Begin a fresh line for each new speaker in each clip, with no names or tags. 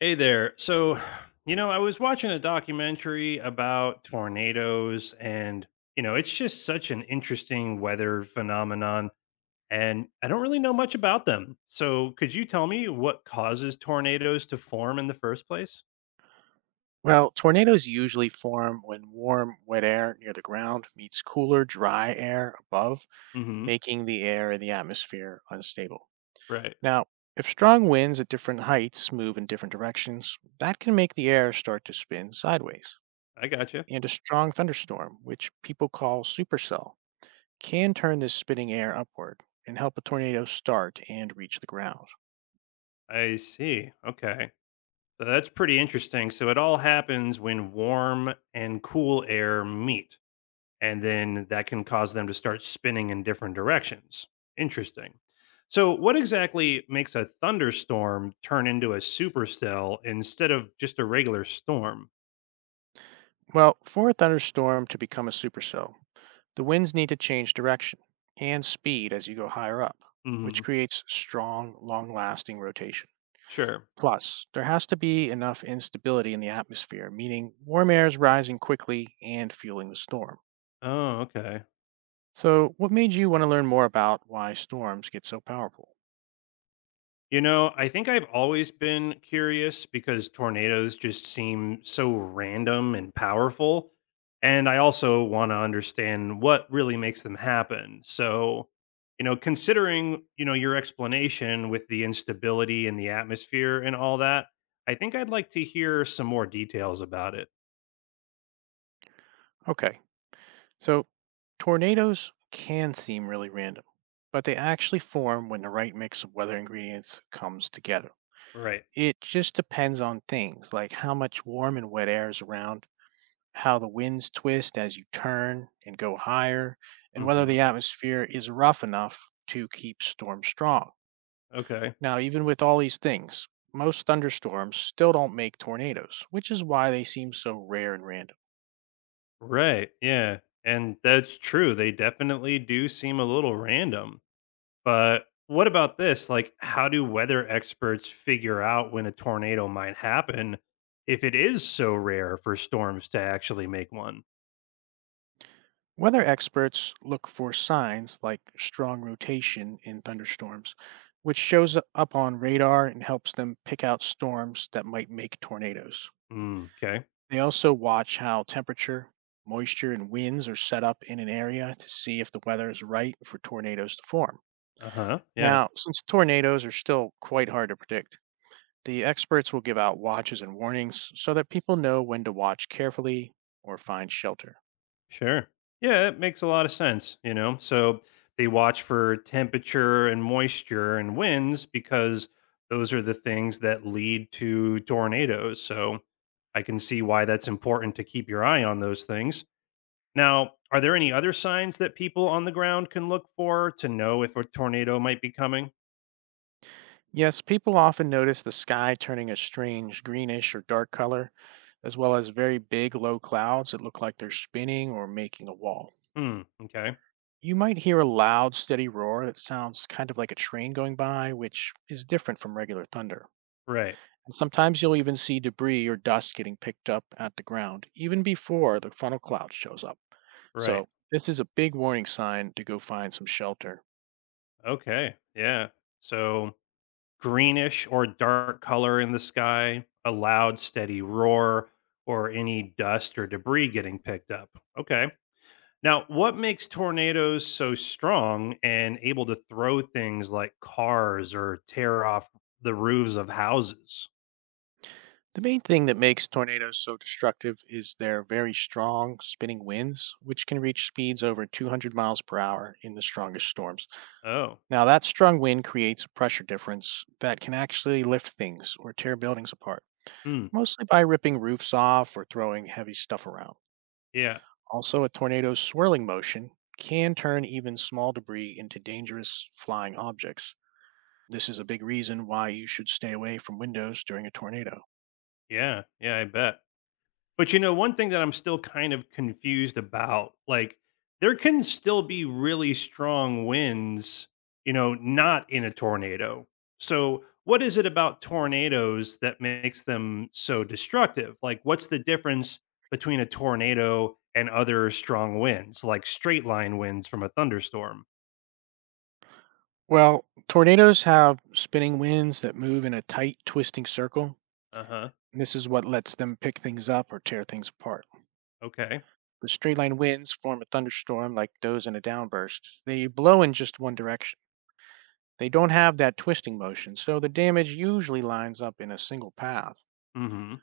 Hey there. So, I was watching a documentary about tornadoes, and, it's just such an interesting weather phenomenon. And I don't really know much about them. So, could you tell me what causes tornadoes to form in the first place?
Well, tornadoes usually form when warm, wet air near the ground meets cooler, dry air above,
Hmm.
making the air in the atmosphere unstable.
Right.
Now, if strong winds at different heights move in different directions, that can make the air start to spin sideways.
I gotcha.
And a strong thunderstorm, which people call supercell, can turn this spitting air upward and help a tornado start and reach the ground.
I see. Okay. So, that's pretty interesting. So, it all happens when warm and cool air meet. And then that can cause them to start spinning in different directions. Interesting. So, what exactly makes a thunderstorm turn into a supercell instead of just a regular storm?
Well, for a thunderstorm to become a supercell, the winds need to change direction and speed as you go higher up,
Hmm.
which creates strong, long lasting rotation.
Sure.
Plus, there has to be enough instability in the atmosphere, meaning warm air is rising quickly and fueling the storm.
Oh, okay.
So, what made you want to learn more about why storms get so powerful?
I think I've always been curious because tornadoes just seem so random and powerful. And I also want to understand what really makes them happen. So, considering, your explanation with the instability in the atmosphere and all that, I think I'd like to hear some more details about it.
Okay, so tornadoes can seem really random, but they actually form when the right mix of weather ingredients comes together.
Right.
It just depends on things like how much warm and wet air is around, how the winds twist as you turn and go higher, and whether
Hmm.
the atmosphere is rough enough to keep storms strong.
Okay.
Now, even with all these things, most thunderstorms still don't make tornadoes, which is why they seem so rare and random.
Right. Yeah. And that's true. They definitely do seem a little random. But what about this? Like, how do weather experts figure out when a tornado might happen if it is so rare for storms to actually make one?
Weather experts look for signs like strong rotation in thunderstorms, which shows up on radar and helps them pick out storms that might make tornadoes.
Mm, okay.
They also watch how temperature, moisture, and winds are set up in an area to see if the weather is right for tornadoes to form.
Uh huh. Yeah,
Now, since tornadoes are still quite hard to predict, the experts will give out watches and warnings so that people know when to watch carefully or find shelter.
sure. Yeah, it makes a lot of sense, you know? So they watch for temperature and moisture and winds because those are the things that lead to tornadoes. So I can see why that's important to keep your eye on those things. Now, are there any other signs that people on the ground can look for to know if a tornado might be coming?
Yes, people often notice the sky turning a strange greenish or dark color, as well as very big low clouds that look like they're spinning or making a wall.
Hmm. Okay.
You might hear a loud, steady roar that sounds kind of like a train going by, which is different from regular thunder.
Right.
And sometimes you'll even see debris or dust getting picked up at the ground, even before the funnel cloud shows up.
Right.
So, this is a big warning sign to go find some shelter.
Okay. Yeah. So greenish or dark color in the sky, a loud, steady roar, or any dust or debris getting picked up. Okay. Now, what makes tornadoes so strong and able to throw things like cars or tear off the roofs of houses?
The main thing that makes tornadoes so destructive is their very strong spinning winds, which can reach speeds over 200 miles per hour in the strongest storms.
Oh,
Now, that strong wind creates a pressure difference that can actually lift things or tear buildings apart,
hmm.
mostly by ripping roofs off or throwing heavy stuff around.
Yeah.
Also, a tornado's swirling motion can turn even small debris into dangerous flying objects. This is a big reason why you should stay away from windows during a tornado.
Yeah. Yeah. I bet. But one thing that I'm still kind of confused about, like, there can still be really strong winds, not in a tornado. So, what is it about tornadoes that makes them so destructive? Like, what's the difference between a tornado and other strong winds, like straight line winds from a thunderstorm?
Well, tornadoes have spinning winds that move in a tight, twisting circle.
Uh huh.
This is what lets them pick things up or tear things apart.
Okay.
The straight line winds form a thunderstorm like those in a downburst. They blow in just one direction. They don't have that twisting motion, so the damage usually lines up in a single path.
Mm hmm.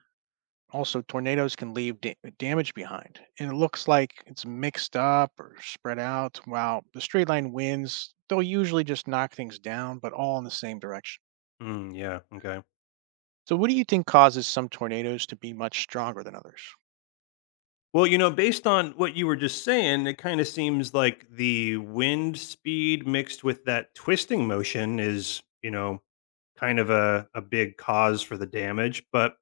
Also, tornadoes can leave damage behind, and it looks like it's mixed up or spread out. While the straight line winds, they'll usually just knock things down, but all in the same direction.
Mm, yeah. Okay.
So, what do you think causes some tornadoes to be much stronger than others?
Well, based on what you were just saying, it kind of seems like the wind speed mixed with that twisting motion is, kind of a big cause for the damage. But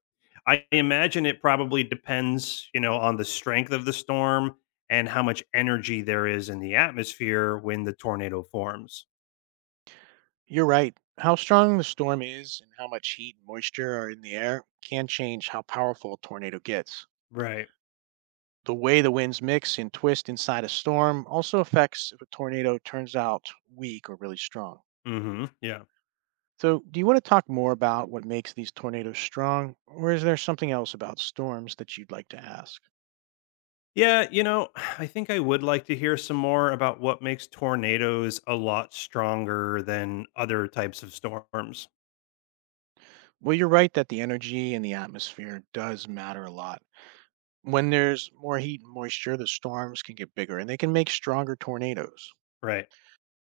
I imagine it probably depends, on the strength of the storm and how much energy there is in the atmosphere when the tornado forms.
You're right. How strong the storm is and how much heat and moisture are in the air can change how powerful a tornado gets.
Right.
The way the winds mix and twist inside a storm also affects if a tornado turns out weak or really strong.
Hmm. Yeah.
So, do you want to talk more about what makes these tornadoes strong, or is there something else about storms that you'd like to ask?
Yeah, I think I would like to hear some more about what makes tornadoes a lot stronger than other types of storms.
Well, you're right that the energy in the atmosphere does matter a lot. When there's more heat and moisture, the storms can get bigger and they can make stronger tornadoes.
Right.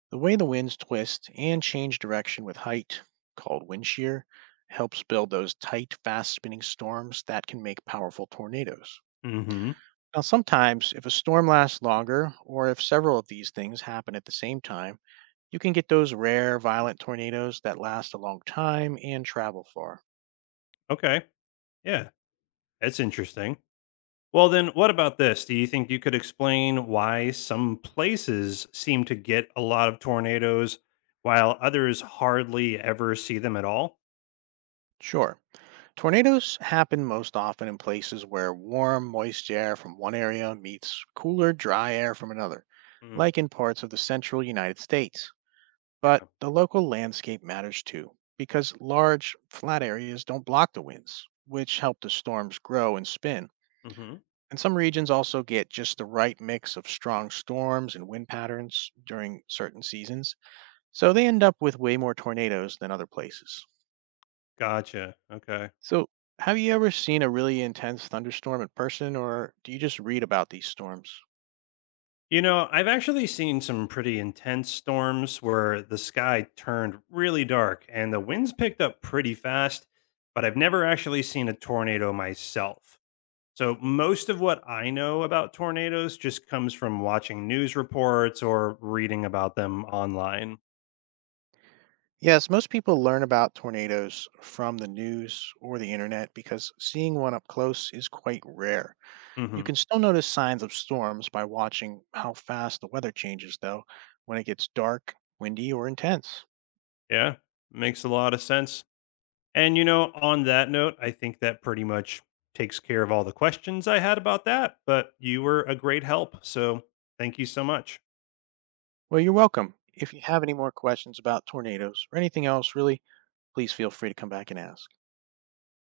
The way the winds twist and change direction with height, called wind shear, helps build those tight, fast spinning storms that can make powerful tornadoes.
Hmm.
Now, sometimes, if a storm lasts longer, or if several of these things happen at the same time, you can get those rare, violent tornadoes that last a long time and travel far.
Okay. Yeah, that's interesting. Well, then, what about this? Do you think you could explain why some places seem to get a lot of tornadoes while others hardly ever see them at all?
Sure, tornadoes happen most often in places where warm, moist air from one area meets cooler, dry air from another,
Mm,
like in parts of the central United States.
yeah.
But the local landscape matters too, because large, flat areas don't block the winds, which help the storms grow and spin.
Hmm.
And some regions also get just the right mix of strong storms and wind patterns during certain seasons, so they end up with way more tornadoes than other places.
Gotcha. Okay.
So, have you ever seen a really intense thunderstorm in person, or do you just read about these storms?
I've actually seen some pretty intense storms where the sky turned really dark and the winds picked up pretty fast, but I've never actually seen a tornado myself. So, most of what I know about tornadoes just comes from watching news reports or reading about them online.
Yes, most people learn about tornadoes from the news or the internet because seeing one up close is quite rare. You
Hmm.
can still notice signs of storms by watching how fast the weather changes, though, when it gets dark, windy, or intense.
Yeah, makes a lot of sense. And, on that note, I think that pretty much takes care of all the questions I had about that, but you were a great help. So, thank you so much.
Well, you're welcome. If you have any more questions about tornadoes or anything else, really, please feel free to come back and ask.